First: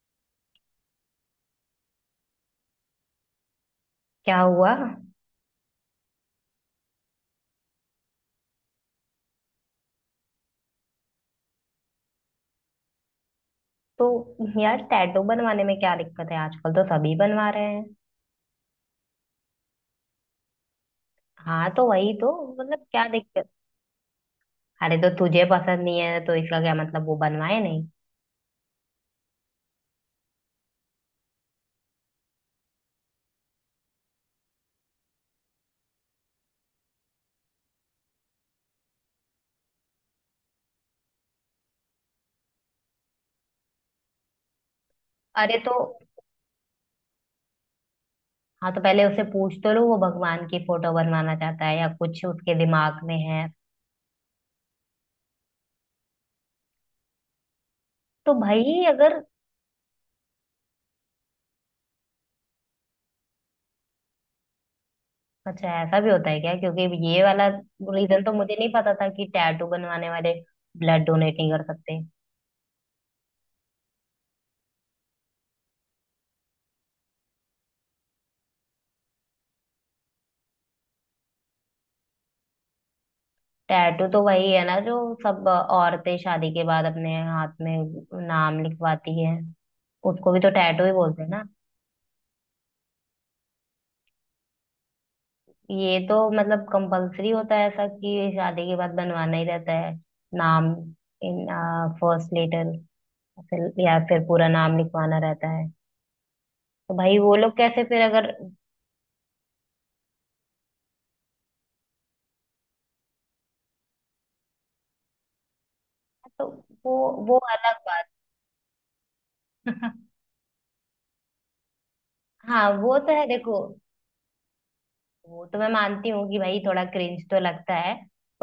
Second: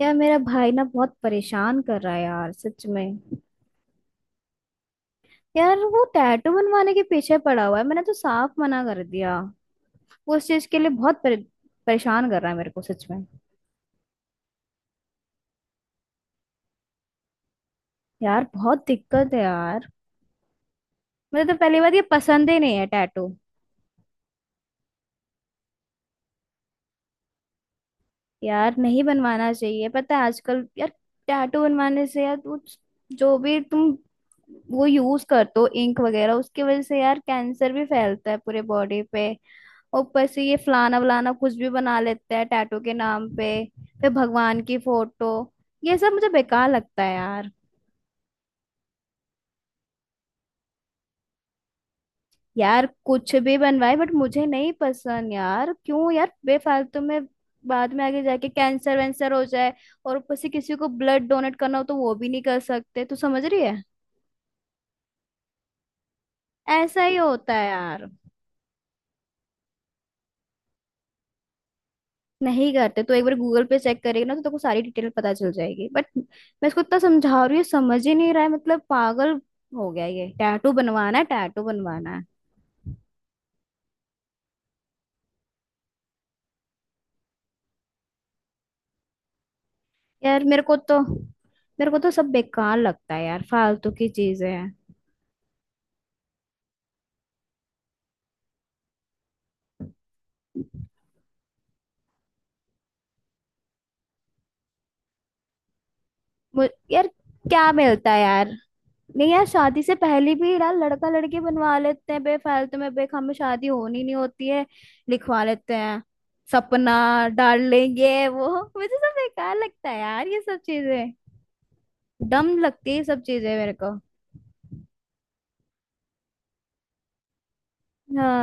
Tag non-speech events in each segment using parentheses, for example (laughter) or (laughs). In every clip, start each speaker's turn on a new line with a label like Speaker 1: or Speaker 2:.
Speaker 1: यार मेरा भाई ना बहुत परेशान कर रहा है यार सच में।
Speaker 2: क्या हुआ?
Speaker 1: यार वो टैटू बनवाने के पीछे पड़ा हुआ है, मैंने तो साफ मना कर दिया। वो उस चीज के लिए बहुत परेशान कर रहा है मेरे को सच में।
Speaker 2: तो यार, टैटू बनवाने में क्या दिक्कत है? आजकल तो सभी बनवा रहे हैं।
Speaker 1: यार बहुत दिक्कत है यार, मुझे तो
Speaker 2: हाँ,
Speaker 1: पहली
Speaker 2: तो
Speaker 1: बात ये
Speaker 2: वही तो,
Speaker 1: पसंद ही नहीं
Speaker 2: मतलब
Speaker 1: है
Speaker 2: क्या
Speaker 1: टैटू।
Speaker 2: दिक्कत? अरे तो तुझे पसंद नहीं है, तो इसका क्या मतलब वो बनवाए नहीं?
Speaker 1: यार नहीं बनवाना चाहिए, पता है आजकल यार टैटू बनवाने से यार वो, जो भी तुम वो यूज करते हो इंक वगैरह उसकी वजह से यार कैंसर भी फैलता है पूरे बॉडी पे। ऊपर से ये फलाना वलाना कुछ भी बना लेते हैं टैटू के नाम पे, फिर भगवान की फोटो।
Speaker 2: अरे तो।
Speaker 1: ये सब मुझे बेकार लगता है यार।
Speaker 2: हाँ, तो पहले उसे पूछ तो लो, वो भगवान की फोटो बनवाना चाहता है या कुछ उसके
Speaker 1: यार
Speaker 2: दिमाग में
Speaker 1: कुछ
Speaker 2: है।
Speaker 1: भी बनवाए बट मुझे नहीं पसंद यार, क्यों यार बेफालतू में बाद में आगे
Speaker 2: तो
Speaker 1: जाके
Speaker 2: भाई
Speaker 1: कैंसर
Speaker 2: अगर।
Speaker 1: वैंसर हो जाए। और ऊपर से किसी को ब्लड डोनेट करना हो तो वो भी नहीं कर सकते, तू समझ रही है।
Speaker 2: अच्छा, ऐसा भी होता है क्या? क्योंकि
Speaker 1: ऐसा ही
Speaker 2: ये वाला
Speaker 1: होता है यार।
Speaker 2: रीजन तो मुझे नहीं पता था कि टैटू बनवाने वाले ब्लड डोनेट नहीं कर सकते।
Speaker 1: नहीं करते, तो एक बार गूगल पे चेक करेगा ना तो तेको सारी डिटेल पता चल जाएगी। बट मैं इसको इतना समझा रही हूँ, समझ ही नहीं रहा है, मतलब पागल हो गया, ये टैटू बनवाना है टैटू बनवाना है।
Speaker 2: टैटू तो वही है ना जो सब औरतें शादी के बाद अपने हाथ में नाम लिखवाती है, उसको भी
Speaker 1: यार
Speaker 2: तो
Speaker 1: मेरे को
Speaker 2: टैटू ही
Speaker 1: तो
Speaker 2: बोलते हैं ना?
Speaker 1: मेरे को तो सब बेकार लगता है यार, फालतू की चीजें हैं।
Speaker 2: ये तो मतलब कंपलसरी होता है ऐसा कि शादी के बाद बनवाना ही रहता है, नाम इन फर्स्ट लेटर, फिर या फिर पूरा नाम लिखवाना रहता है। तो
Speaker 1: यार
Speaker 2: भाई वो लोग
Speaker 1: क्या
Speaker 2: कैसे फिर
Speaker 1: मिलता है
Speaker 2: अगर।
Speaker 1: यार। नहीं यार, शादी से पहले भी यार लड़का लड़की बनवा लेते हैं बेफालतू में, बेख हमें शादी होनी नहीं होती है लिखवा लेते हैं,
Speaker 2: तो
Speaker 1: सपना
Speaker 2: वो वो
Speaker 1: डाल
Speaker 2: अलग बात।
Speaker 1: लेंगे वो। मुझे सब बेकार लगता है
Speaker 2: (laughs)
Speaker 1: यार, ये सब चीजें डम
Speaker 2: हाँ,
Speaker 1: लगती
Speaker 2: वो
Speaker 1: है
Speaker 2: तो
Speaker 1: सब
Speaker 2: है
Speaker 1: चीजें
Speaker 2: देखो।
Speaker 1: मेरे को।
Speaker 2: वो तो मैं मानती हूँ कि भाई थोड़ा क्रिंज तो लगता है,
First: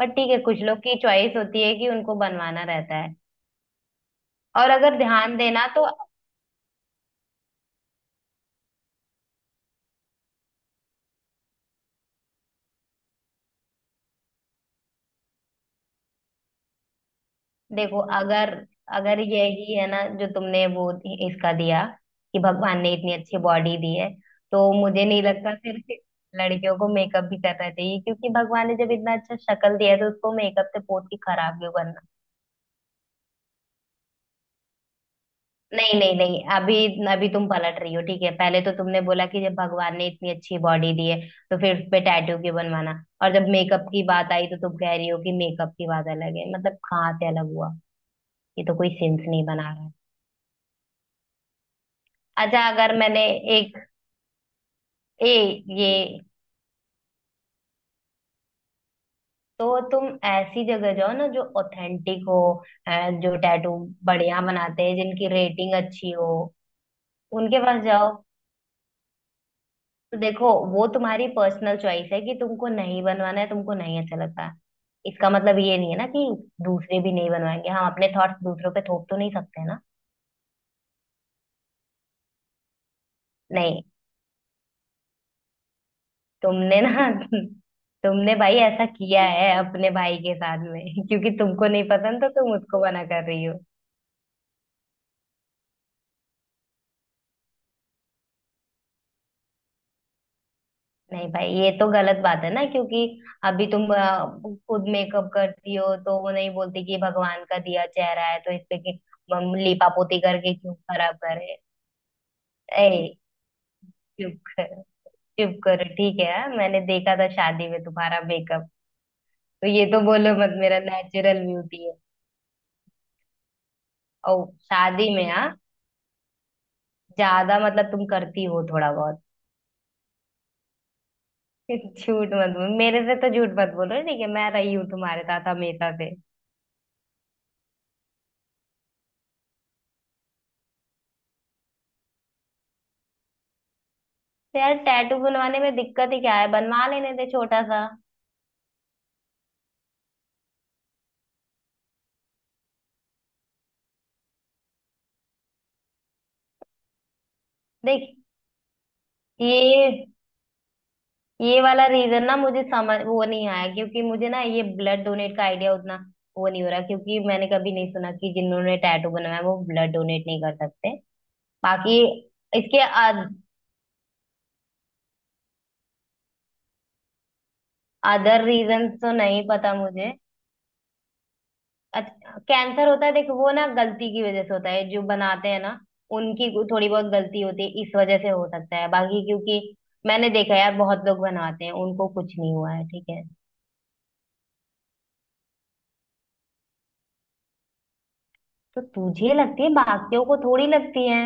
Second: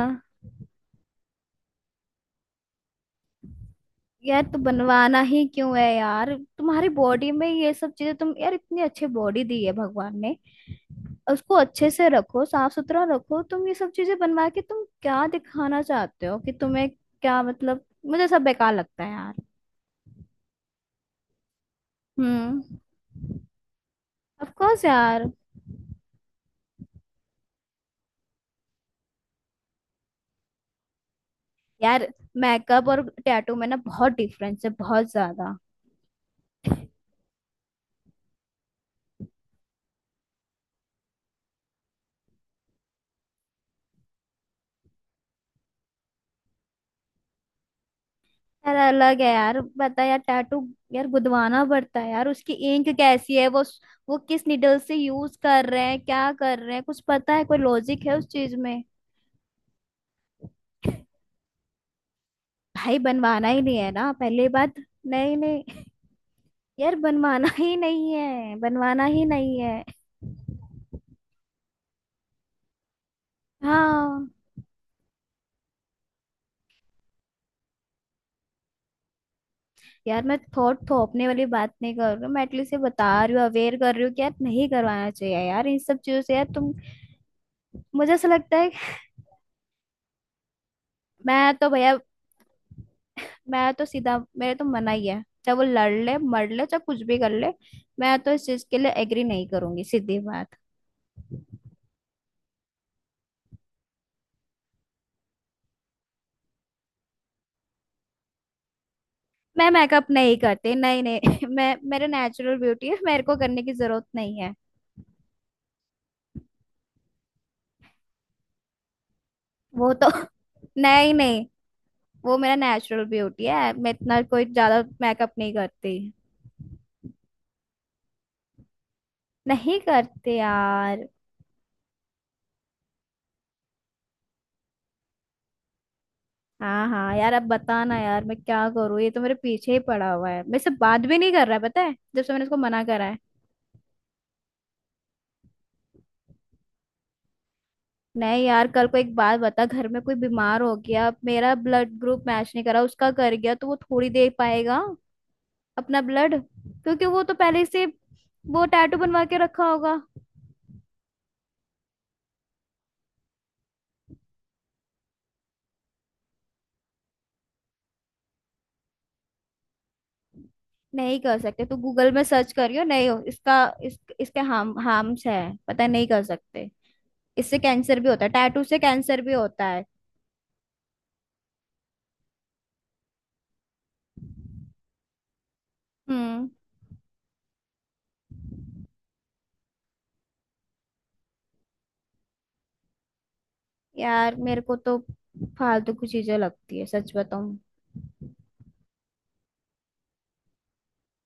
Speaker 2: बट ठीक है, कुछ लोग की चॉइस होती है कि उनको बनवाना रहता है।
Speaker 1: यार तो
Speaker 2: और अगर
Speaker 1: बनवाना
Speaker 2: ध्यान
Speaker 1: ही
Speaker 2: देना
Speaker 1: क्यों है
Speaker 2: तो।
Speaker 1: यार तुम्हारी बॉडी में ये सब चीजें, तुम यार इतनी अच्छी बॉडी दी है भगवान ने, उसको अच्छे से रखो, साफ सुथरा रखो। तुम ये सब चीजें बनवा के तुम क्या दिखाना चाहते हो, कि तुम्हें क्या मतलब।
Speaker 2: देखो
Speaker 1: मुझे सब
Speaker 2: अगर।
Speaker 1: बेकार लगता है
Speaker 2: अगर
Speaker 1: यार।
Speaker 2: यही है ना जो तुमने वो इसका दिया कि
Speaker 1: हम्म।
Speaker 2: भगवान ने इतनी अच्छी बॉडी दी है,
Speaker 1: ऑफ
Speaker 2: तो
Speaker 1: कोर्स
Speaker 2: मुझे नहीं
Speaker 1: यार।
Speaker 2: लगता सिर्फ लड़कियों को मेकअप भी करना चाहिए, क्योंकि भगवान ने जब इतना अच्छा शक्ल दिया है तो उसको मेकअप से पोत के खराब क्यों करना।
Speaker 1: यार मेकअप और टैटू में ना बहुत डिफरेंस है, बहुत ज्यादा।
Speaker 2: नहीं नहीं नहीं, अभी अभी तुम पलट रही हो। ठीक है, पहले तो तुमने बोला कि जब भगवान ने इतनी अच्छी बॉडी दी है तो फिर उस पे टैटू क्यों बनवाना, और जब मेकअप की बात आई तो तुम कह रही हो कि मेकअप की बात अलग है, मतलब कहाँ से अलग हुआ? ये तो
Speaker 1: यार
Speaker 2: कोई
Speaker 1: अलग
Speaker 2: सेंस
Speaker 1: है
Speaker 2: नहीं
Speaker 1: यार,
Speaker 2: बना रहा है।
Speaker 1: पता है यार टैटू यार गुदवाना पड़ता है यार, उसकी
Speaker 2: अच्छा,
Speaker 1: इंक
Speaker 2: अगर मैंने
Speaker 1: कैसी है वो
Speaker 2: एक
Speaker 1: वो किस निडल से
Speaker 2: ए
Speaker 1: यूज कर रहे
Speaker 2: ये
Speaker 1: हैं, क्या कर रहे हैं, कुछ पता है, कोई लॉजिक है उस चीज में।
Speaker 2: तो तुम ऐसी जगह जाओ ना जो ऑथेंटिक हो, अ,
Speaker 1: भाई
Speaker 2: जो
Speaker 1: बनवाना ही
Speaker 2: टैटू
Speaker 1: नहीं है ना
Speaker 2: बढ़िया
Speaker 1: पहली बात।
Speaker 2: बनाते हैं, जिनकी
Speaker 1: नहीं
Speaker 2: रेटिंग
Speaker 1: नहीं,
Speaker 2: अच्छी हो,
Speaker 1: यार बनवाना
Speaker 2: उनके
Speaker 1: ही
Speaker 2: पास जाओ।
Speaker 1: नहीं है, बनवाना ही नहीं है।
Speaker 2: तो देखो वो तुम्हारी पर्सनल चॉइस है कि तुमको नहीं बनवाना है, तुमको नहीं अच्छा
Speaker 1: हाँ।
Speaker 2: लगता। इसका मतलब ये नहीं है ना कि दूसरे भी नहीं बनवाएंगे। हम अपने थॉट्स दूसरों पे थोप तो नहीं सकते ना।
Speaker 1: यार मैं थोट थोपने वाली बात नहीं कर रही हूँ, मैं एटलीस्ट ये बता रही हूँ, अवेयर
Speaker 2: नहीं,
Speaker 1: कर रही हूँ कि यार नहीं करवाना चाहिए यार, इन सब चीजों से यार तुम,
Speaker 2: तुमने ना। (laughs)
Speaker 1: मुझे ऐसा
Speaker 2: तुमने भाई
Speaker 1: लगता है।
Speaker 2: ऐसा किया है अपने भाई के साथ में (laughs) क्योंकि
Speaker 1: मैं तो
Speaker 2: तुमको नहीं
Speaker 1: भैया,
Speaker 2: पसंद तो तुम उसको मना कर रही हो।
Speaker 1: मैं तो सीधा, मेरे तो मना ही है, चाहे वो लड़ ले मर ले चाहे कुछ भी कर ले, मैं तो इस चीज के लिए एग्री नहीं करूंगी, सीधी बात।
Speaker 2: नहीं भाई, ये तो गलत बात है ना, क्योंकि अभी तुम खुद मेकअप करती हो, तो वो नहीं बोलती कि भगवान का दिया चेहरा है तो इस पे हम
Speaker 1: मैं मेकअप
Speaker 2: लीपापोती
Speaker 1: नहीं
Speaker 2: करके
Speaker 1: करती,
Speaker 2: क्यों
Speaker 1: नहीं
Speaker 2: खराब
Speaker 1: नहीं (laughs)
Speaker 2: करे।
Speaker 1: मैं मेरा नेचुरल ब्यूटी
Speaker 2: ए,
Speaker 1: है, मेरे को करने की जरूरत
Speaker 2: चुप
Speaker 1: नहीं है।
Speaker 2: करो, चुप करो, ठीक है हाँ? मैंने देखा था शादी में तुम्हारा मेकअप, तो ये
Speaker 1: वो
Speaker 2: तो
Speaker 1: तो
Speaker 2: बोलो मत मेरा
Speaker 1: (laughs) नहीं नहीं,
Speaker 2: नेचुरल ब्यूटी है।
Speaker 1: वो मेरा नेचुरल ब्यूटी है, मैं इतना कोई
Speaker 2: और
Speaker 1: ज्यादा
Speaker 2: शादी में,
Speaker 1: मेकअप
Speaker 2: हाँ,
Speaker 1: नहीं करती।
Speaker 2: ज्यादा मतलब तुम करती हो थोड़ा बहुत।
Speaker 1: नहीं करते यार।
Speaker 2: (laughs) झूठ मत बोलो, मेरे से तो झूठ मत बोलो, ठीक है? मैं रही हूँ तुम्हारे साथ हमेशा से।
Speaker 1: हाँ हाँ यार, अब बताना यार मैं क्या करूँ, ये तो मेरे पीछे ही पड़ा हुआ है, मेरे से बात भी नहीं कर रहा है, पता है, जब से मैंने उसको मना करा है।
Speaker 2: तो यार, टैटू बनवाने में दिक्कत ही क्या है? बनवा लेने दे छोटा सा।
Speaker 1: नहीं यार, कल को एक बात बता, घर में कोई बीमार हो गया, मेरा ब्लड ग्रुप मैच नहीं करा, उसका कर गया तो वो थोड़ी दे पाएगा अपना ब्लड, क्योंकि वो तो पहले से
Speaker 2: देख,
Speaker 1: वो टैटू बनवा के रखा होगा।
Speaker 2: ये ये वाला रीजन ना मुझे समझ वो नहीं आया, क्योंकि मुझे ना ये ब्लड डोनेट का आइडिया उतना वो नहीं हो रहा, क्योंकि मैंने कभी नहीं सुना कि जिन्होंने टैटू बनवाया वो ब्लड डोनेट नहीं कर सकते।
Speaker 1: नहीं कर सकते, तू
Speaker 2: बाकी
Speaker 1: गूगल में सर्च
Speaker 2: इसके
Speaker 1: करियो, नहीं हो इसका। इसके हार्म्स है पता है, नहीं कर सकते। इससे कैंसर भी होता है,
Speaker 2: अदर
Speaker 1: टैटू से
Speaker 2: रीजन तो
Speaker 1: कैंसर भी
Speaker 2: नहीं
Speaker 1: होता
Speaker 2: पता
Speaker 1: है।
Speaker 2: मुझे। अच्छा, कैंसर होता है, देखो वो ना गलती की वजह से होता है जो बनाते हैं ना,
Speaker 1: हम्म।
Speaker 2: उनकी थोड़ी बहुत गलती होती है, इस वजह से हो सकता है, बाकी क्योंकि मैंने देखा है यार बहुत लोग बनाते हैं उनको कुछ नहीं हुआ है ठीक है।
Speaker 1: यार मेरे को तो फालतू की चीजें लगती है, सच बताऊं।
Speaker 2: तो तुझे लगती है, बाकियों को थोड़ी लगती है।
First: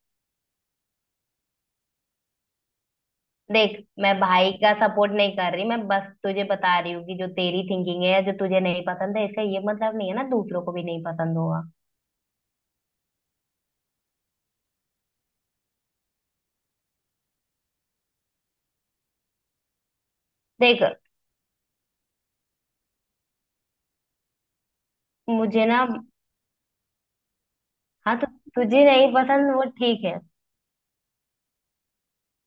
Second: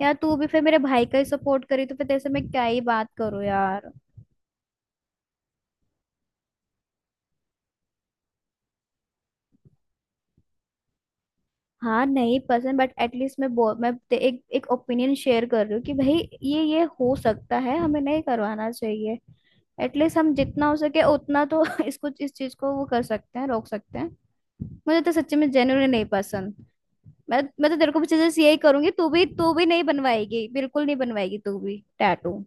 Speaker 1: यार तू भी फिर मेरे भाई का ही सपोर्ट करी, तो फिर तेरे से मैं क्या ही बात करूं
Speaker 2: देख,
Speaker 1: यार।
Speaker 2: मैं भाई का सपोर्ट नहीं कर रही, मैं बस तुझे बता रही हूँ कि जो तेरी थिंकिंग है, जो तुझे नहीं पसंद है, इसका ये मतलब नहीं है ना दूसरों को भी नहीं पसंद होगा।
Speaker 1: हाँ नहीं पसंद, बट एटलीस्ट मैं बो एक एक ओपिनियन शेयर कर रही हूँ कि भाई ये हो सकता है, हमें नहीं करवाना चाहिए। एटलीस्ट हम जितना हो
Speaker 2: देख,
Speaker 1: सके उतना तो (laughs) इसको इस चीज को वो कर सकते हैं, रोक सकते हैं। मुझे तो सच्ची में
Speaker 2: मुझे ना,
Speaker 1: जेन्युइनली नहीं पसंद। मैं तो तेरे को भी
Speaker 2: हाँ, तो
Speaker 1: सजेस्ट यही
Speaker 2: तुझे
Speaker 1: करूंगी, तू
Speaker 2: नहीं
Speaker 1: भी तू
Speaker 2: पसंद वो
Speaker 1: भी नहीं
Speaker 2: ठीक है।
Speaker 1: बनवाएगी, बिल्कुल नहीं बनवाएगी तू भी टैटू।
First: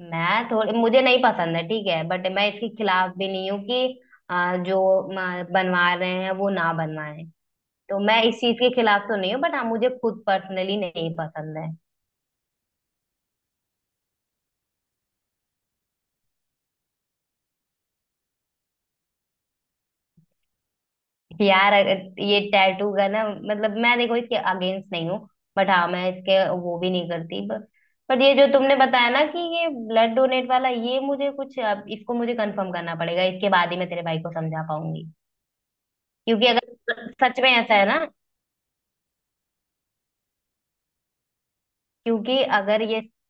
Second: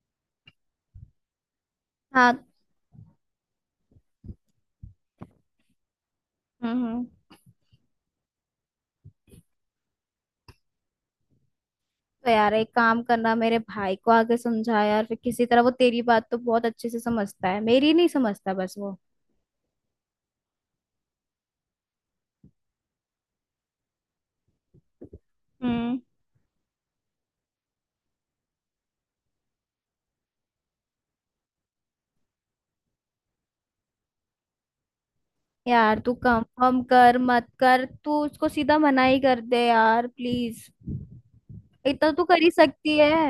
Speaker 2: मैं थोड़ी, मुझे नहीं पसंद है, ठीक है, बट
Speaker 1: हाँ।
Speaker 2: मैं इसके खिलाफ भी नहीं हूँ कि जो बनवा रहे हैं वो ना
Speaker 1: हम्म
Speaker 2: बनवाएं।
Speaker 1: हम्म।
Speaker 2: तो मैं इस चीज के खिलाफ तो नहीं हूँ, बट हाँ, मुझे खुद पर्सनली नहीं पसंद है।
Speaker 1: तो यार एक काम करना, मेरे भाई को आगे समझा यार फिर किसी तरह, वो तेरी बात तो बहुत अच्छे से समझता है, मेरी नहीं समझता बस वो।
Speaker 2: यार, अगर ये टैटू का, ना मतलब मैं देखो इसके अगेंस्ट नहीं हूँ, बट हाँ
Speaker 1: हम्म।
Speaker 2: मैं इसके वो भी नहीं करती, बट पर ये जो तुमने बताया ना कि ये ब्लड डोनेट वाला, ये मुझे कुछ, अब इसको मुझे कंफर्म करना पड़ेगा, इसके बाद ही मैं तेरे भाई को समझा पाऊंगी।
Speaker 1: यार तू
Speaker 2: क्योंकि
Speaker 1: कंफर्म
Speaker 2: अगर
Speaker 1: कर
Speaker 2: सच
Speaker 1: मत
Speaker 2: में ऐसा
Speaker 1: कर,
Speaker 2: है ना,
Speaker 1: तू उसको सीधा मना ही कर दे यार प्लीज, इतना तू
Speaker 2: क्योंकि
Speaker 1: कर ही
Speaker 2: अगर
Speaker 1: सकती
Speaker 2: ये,
Speaker 1: है।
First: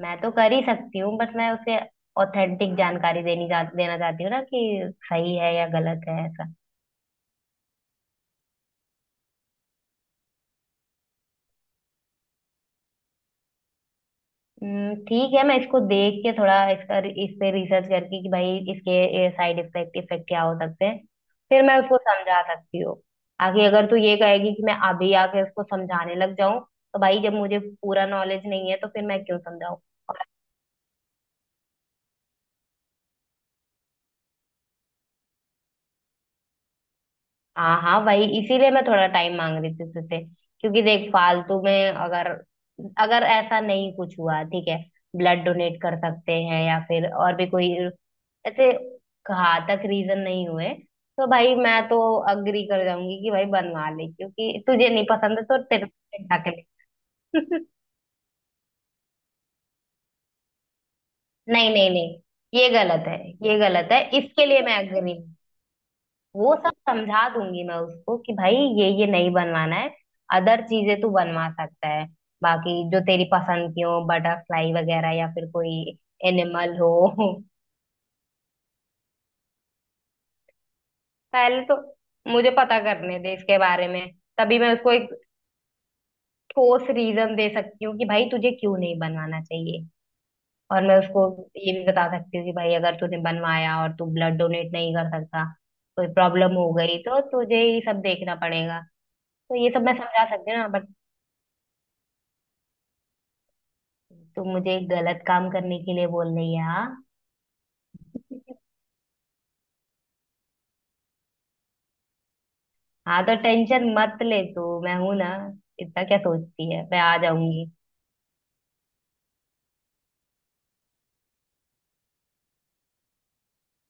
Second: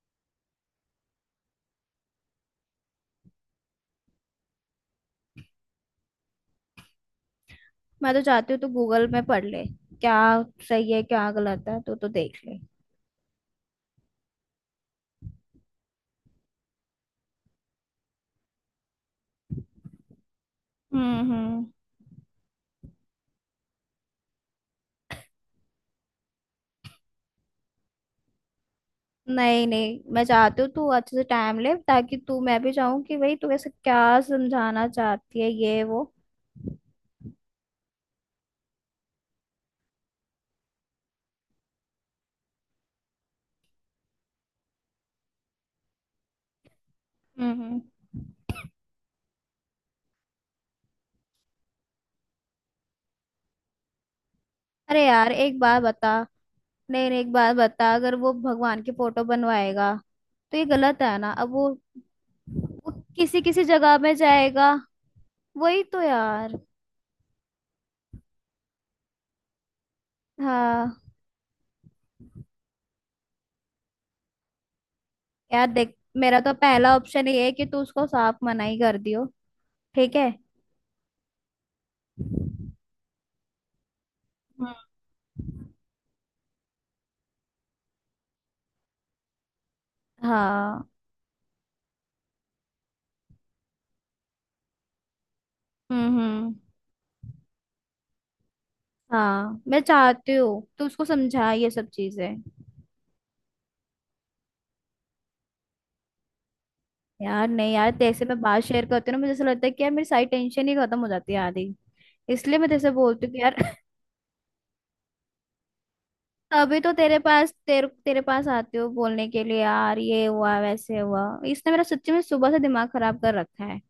Speaker 2: मैं तो कर ही सकती हूँ, बट मैं उसे ऑथेंटिक जानकारी देनी चाह देना चाहती हूँ ना कि सही है या गलत है ऐसा।
Speaker 1: मैं तो चाहती हूँ तू गूगल में पढ़ ले, क्या सही है क्या गलत है, तू तो देख ले।
Speaker 2: ठीक है, मैं इसको देख के थोड़ा इसका, इस पे रिसर्च करके कि भाई इसके साइड इफेक्ट इफेक्ट क्या हो सकते हैं, फिर
Speaker 1: हम्म।
Speaker 2: मैं उसको समझा सकती हूँ आगे। अगर तू ये कहेगी कि मैं अभी आके उसको समझाने लग जाऊं, तो भाई जब मुझे पूरा नॉलेज नहीं है तो फिर मैं क्यों
Speaker 1: नहीं
Speaker 2: समझाऊं?
Speaker 1: नहीं,
Speaker 2: और
Speaker 1: मैं चाहती हूँ तू अच्छे से टाइम ले, ताकि तू, मैं भी चाहूँ कि भाई तू ऐसे क्या समझाना चाहती है ये वो।
Speaker 2: हाँ हाँ, वही इसीलिए मैं थोड़ा टाइम मांग रही थी तुझसे, क्योंकि देख फालतू में अगर, अगर ऐसा नहीं कुछ हुआ, ठीक है, ब्लड डोनेट कर सकते हैं, या फिर और भी
Speaker 1: हम्म
Speaker 2: कोई
Speaker 1: हम्म।
Speaker 2: ऐसे घातक रीजन नहीं हुए, तो भाई मैं तो अग्री कर जाऊंगी कि भाई बनवा ले, क्योंकि तुझे
Speaker 1: अरे
Speaker 2: नहीं
Speaker 1: यार
Speaker 2: पसंद है तो
Speaker 1: एक बात
Speaker 2: तेरे
Speaker 1: बता,
Speaker 2: को हटा के
Speaker 1: नहीं नहीं एक बात
Speaker 2: ले। (laughs)
Speaker 1: बता, अगर वो भगवान की फोटो बनवाएगा तो ये गलत है ना। अब वो
Speaker 2: नहीं नहीं नहीं, ये
Speaker 1: वो
Speaker 2: गलत है,
Speaker 1: किसी
Speaker 2: ये
Speaker 1: किसी
Speaker 2: गलत
Speaker 1: जगह
Speaker 2: है,
Speaker 1: में
Speaker 2: इसके लिए
Speaker 1: जाएगा।
Speaker 2: मैं अग्री हूँ।
Speaker 1: वही तो
Speaker 2: वो
Speaker 1: यार।
Speaker 2: सब समझा दूंगी मैं उसको कि भाई ये नहीं बनवाना है। अदर
Speaker 1: हाँ।
Speaker 2: चीजें तू बनवा सकता है, बाकी जो तेरी पसंद की हो, बटरफ्लाई वगैरह, या फिर
Speaker 1: यार
Speaker 2: कोई
Speaker 1: देख, मेरा तो
Speaker 2: एनिमल हो।
Speaker 1: पहला ऑप्शन
Speaker 2: (laughs)
Speaker 1: ये है कि तू उसको साफ मना ही कर दियो। ठीक है।
Speaker 2: पहले तो मुझे पता करने दे इसके बारे में, तभी मैं
Speaker 1: हम्म।
Speaker 2: उसको एक कोस रीज़न दे सकती हूँ कि भाई तुझे क्यों नहीं बनवाना चाहिए।
Speaker 1: हाँ।
Speaker 2: और मैं उसको ये भी बता सकती हूँ कि भाई अगर तूने बनवाया और तू ब्लड डोनेट नहीं कर सका, कोई
Speaker 1: हम्म।
Speaker 2: प्रॉब्लम हो गई, तो तुझे ही सब देखना पड़ेगा। तो
Speaker 1: हाँ
Speaker 2: ये
Speaker 1: मैं
Speaker 2: सब मैं समझा
Speaker 1: चाहती
Speaker 2: सकती हूँ
Speaker 1: हूँ
Speaker 2: ना,
Speaker 1: तू
Speaker 2: बट
Speaker 1: उसको समझा ये सब चीजें।
Speaker 2: तू मुझे गलत काम करने के लिए बोल नहीं यार, हाँ।
Speaker 1: यार नहीं यार, तेरे से मैं बात शेयर करती हूँ ना, मुझे ऐसा लगता है कि यार मेरी सारी टेंशन ही खत्म हो जाती है आधी, इसलिए मैं तेरे से
Speaker 2: हाँ,
Speaker 1: बोलती हूँ कि यार (laughs) तभी तो तेरे पास, तेरे तेरे पास आती हूँ बोलने के लिए यार, ये हुआ वैसे हुआ, इसने मेरा सच्ची में सुबह से दिमाग खराब कर रखा है।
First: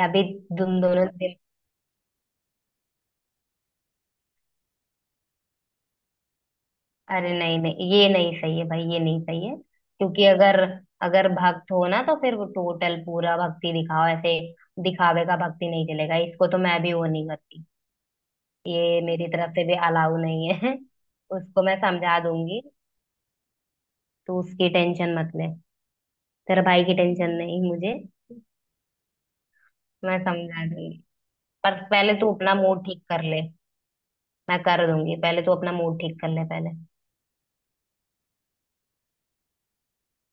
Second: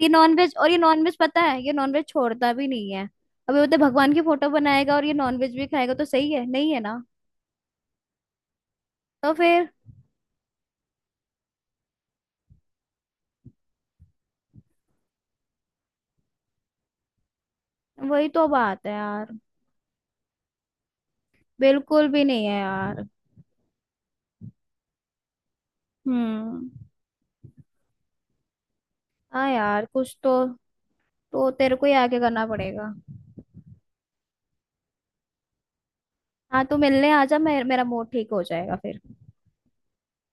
Speaker 1: ये नॉनवेज, और ये नॉनवेज
Speaker 2: ट
Speaker 1: पता है, ये नॉनवेज छोड़ता भी नहीं है। अभी बोलते भगवान की फोटो बनाएगा, और ये नॉनवेज भी खाएगा, तो सही है नहीं है ना।
Speaker 2: अरे नहीं नहीं, ये नहीं सही है भाई, ये नहीं
Speaker 1: तो
Speaker 2: सही है,
Speaker 1: फिर
Speaker 2: क्योंकि अगर अगर भक्त हो ना तो फिर वो टोटल पूरा भक्ति दिखाओ। ऐसे दिखावे का भक्ति नहीं चलेगा, इसको तो मैं भी वो नहीं करती।
Speaker 1: वही तो बात है
Speaker 2: ये मेरी
Speaker 1: यार,
Speaker 2: तरफ से भी अलाउ नहीं है। (laughs) उसको मैं
Speaker 1: बिल्कुल
Speaker 2: समझा
Speaker 1: भी नहीं है
Speaker 2: दूंगी,
Speaker 1: यार।
Speaker 2: तू उसकी टेंशन मत ले। तेरे
Speaker 1: हम्म।
Speaker 2: भाई की टेंशन नहीं मुझे,
Speaker 1: हाँ यार कुछ
Speaker 2: मैं
Speaker 1: तो
Speaker 2: समझा दूंगी।
Speaker 1: तो तेरे
Speaker 2: पर
Speaker 1: को ही
Speaker 2: पहले
Speaker 1: आगे
Speaker 2: तू
Speaker 1: करना
Speaker 2: अपना मूड
Speaker 1: पड़ेगा।
Speaker 2: ठीक कर ले। मैं कर दूंगी, पहले तू अपना मूड ठीक कर ले
Speaker 1: हाँ तू
Speaker 2: पहले।
Speaker 1: मिलने आ जा, मेरा मूड ठीक हो जाएगा फिर।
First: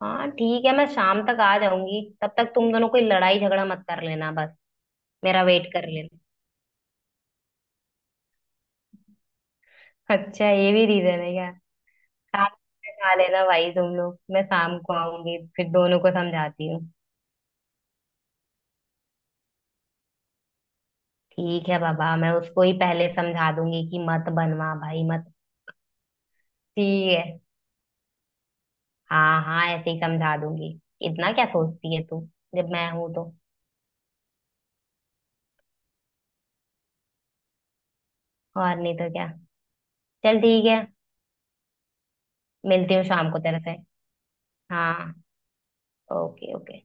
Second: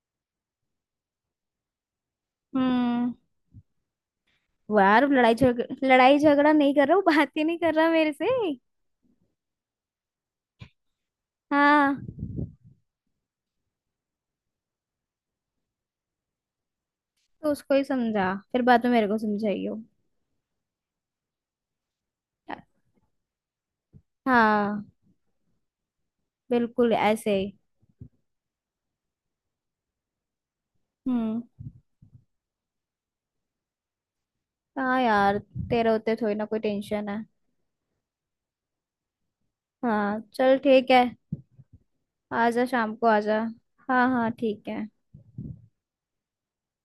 Speaker 2: हाँ, ठीक है, मैं शाम तक आ जाऊंगी, तब तक तुम दोनों कोई
Speaker 1: हम्म।
Speaker 2: लड़ाई झगड़ा मत कर लेना बस।
Speaker 1: वो यार
Speaker 2: मेरा वेट कर लेना।
Speaker 1: लड़ाई झगड़ा नहीं कर रहा, वो बात ही नहीं कर रहा मेरे से।
Speaker 2: अच्छा, ये भी रीजन है क्या?
Speaker 1: हाँ।
Speaker 2: शाम में खा लेना भाई तुम लोग, मैं शाम को आऊंगी, फिर दोनों को समझाती हूँ।
Speaker 1: तो उसको ही समझा, फिर बाद में मेरे को समझाइयो।
Speaker 2: ठीक है बाबा, मैं उसको ही पहले समझा दूंगी कि मत बनवा
Speaker 1: हाँ
Speaker 2: भाई मत।
Speaker 1: बिल्कुल
Speaker 2: ठीक है,
Speaker 1: ऐसे ही।
Speaker 2: हाँ हाँ, ऐसे ही समझा दूंगी। इतना
Speaker 1: हम्म।
Speaker 2: क्या सोचती है तू जब मैं हूं तो।
Speaker 1: हाँ यार तेरे होते थोड़ी ना कोई टेंशन है।
Speaker 2: और नहीं तो क्या।
Speaker 1: हाँ
Speaker 2: चल
Speaker 1: चल
Speaker 2: ठीक है।
Speaker 1: ठीक है। आजा
Speaker 2: मिलती
Speaker 1: शाम
Speaker 2: हूँ
Speaker 1: को
Speaker 2: शाम
Speaker 1: आजा।
Speaker 2: को तेरे से।
Speaker 1: हाँ हाँ ठीक है।
Speaker 2: हाँ, ओके ओके।